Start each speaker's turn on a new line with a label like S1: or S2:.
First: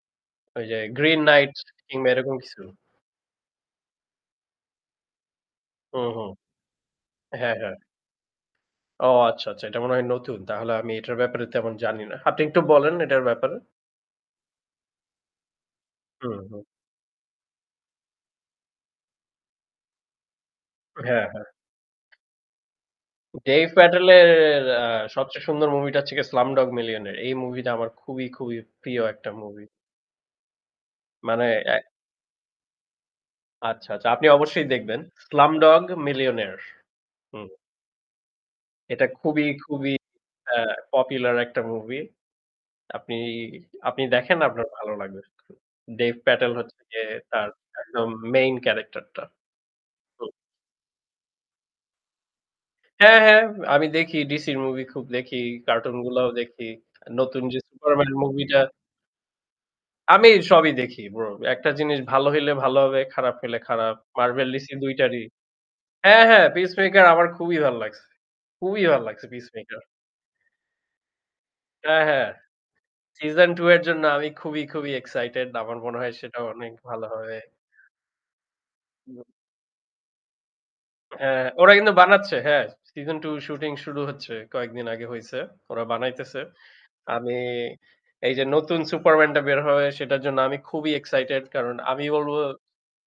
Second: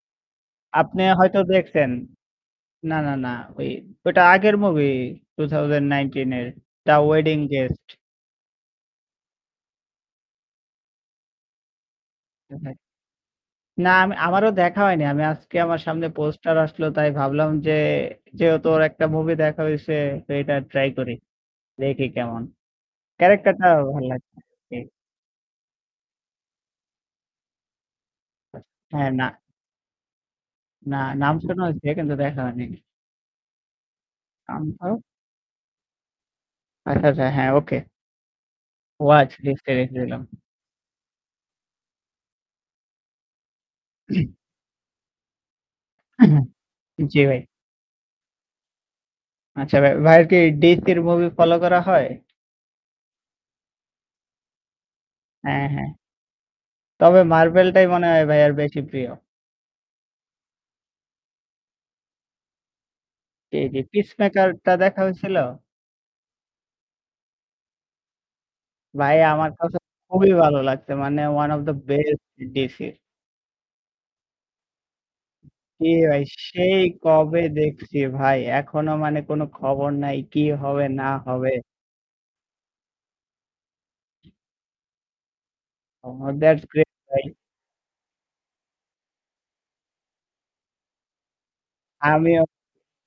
S1: ওই যে
S2: আপনি
S1: 'Green
S2: হয়তো
S1: Nights'
S2: দেখছেন
S1: কিংবা এরকম কিছু?
S2: না, না, না ঐ ঐটা আগের মুভি two thousand
S1: হুম, হুম।
S2: nineteen এর 'The Wedding
S1: হ্যাঁ, হ্যাঁ।
S2: Guest'।
S1: ও আচ্ছা, আচ্ছা। এটা মনে হয় নতুন। তাহলে আমি এটার ব্যাপারে তেমন জানি না। আপনি একটু
S2: হ্যাঁ ভাই।
S1: বলেন এটার ব্যাপারে।
S2: না আম আমারও দেখা হয়নি। আমি আজকে আমার সামনে
S1: হুম,
S2: পোস্টার
S1: হুম।
S2: আসলো, তাই ভাবলাম যে যেহেতু ওর একটা মুভি দেখা হইছে, তো এটা ট্রাই করি।
S1: হ্যাঁ, হ্যাঁ।
S2: রেটি কেমন। ক্যারাক্টার
S1: Dev
S2: টাও ভাল
S1: Patel এর
S2: লাগছে। জি।
S1: অ্যা সবচেয়ে সুন্দর মুভি টা হচ্ছে গিয়ে 'Slumdog Millionaire' এই মুভি টা আমার খুবই, খুবই প্রিয়
S2: হ্যাঁ,
S1: একটা
S2: না।
S1: মুভি।
S2: না নাম
S1: মানে
S2: শোনা
S1: অ্যা
S2: হইছে কিন্তু দেখা হয়নি।
S1: আচ্ছা, আচ্ছা। আপনি
S2: আম
S1: অবশ্যই দেখবেন।
S2: [unintelligible]
S1: 'Slumdog Millionaire'
S2: আচ্ছা, আচ্ছা,
S1: হুম।
S2: হ্যাঁ ওকে।
S1: এটা
S2: ওয়াচ
S1: খুবই,
S2: লিস্ট এ
S1: খুবই
S2: রেখে দিলাম।
S1: অ্যা পপুলার একটা মুভি। আপনি আপনি দেখেন আপনার ভালো লাগবে। Dev Patel হচ্ছে যে
S2: জি ভাই।
S1: তার একদম মেইন ক্যারাক্টার টা।
S2: আচ্ছা ভাই। ভাইয়ের
S1: হুম।
S2: কি DC র মুভি ফলো করা হয়?
S1: হ্যাঁ, হ্যাঁ। আমি দেখি DC র মুভি খুব দেখি,
S2: হ্যাঁ, হ্যাঁ।
S1: কার্টুন গুলাও দেখি।
S2: তবে
S1: নতুন যে
S2: Marvel টাই মনে
S1: 'Superman'
S2: হয়
S1: মুভি
S2: ভাইয়ের
S1: টা
S2: বেশি প্রিয়।
S1: আমি সবই দেখি ব্রো। একটা জিনিস ভালো হইলে ভালো হবে, খারাপ হলে
S2: জি, জি
S1: খারাপ। Marvel
S2: 'Peacemaker'
S1: DC
S2: টা
S1: ২
S2: দেখা
S1: টারই
S2: হইছিল?
S1: হ্যাঁ, হ্যাঁ 'Peacemaker' আমার খুবই ভাল্লাগছে খুবই
S2: ভাই
S1: ভাল্লাগছে
S2: আমার কাছে
S1: 'Peacemaker'।
S2: খুবই ভালো লাগছে। মানে ওয়ান ওব দ্যা
S1: হ্যাঁ,
S2: বেস্ট
S1: হ্যাঁ।
S2: DC র।
S1: season II এর জন্য আমি খুবই, খুবই এক্সাইটেড। আমার
S2: কি
S1: মনে হয়
S2: ভাই
S1: সেটা অনেক
S2: সেই
S1: ভালো হবে।
S2: কবে দেখছি ভাই। এখনো মানে কোন খবর নাই, কি হবে না
S1: অ্যা
S2: হবে!
S1: ওরা কিন্তু বানাচ্ছে, হ্যাঁ? season II শুটিং শুরু হচ্ছে, কয়েকদিন আগে হইছে। ওরা বানাইতেছে।
S2: [unintelligible] দ্যাটস গ্রে ভাই।
S1: আমি এই যে নতুন 'Superman' টা বের হবে সেটার জন্য আমি খুবই এক্সাইটেড। কারণ আমি
S2: আমিও।
S1: বলব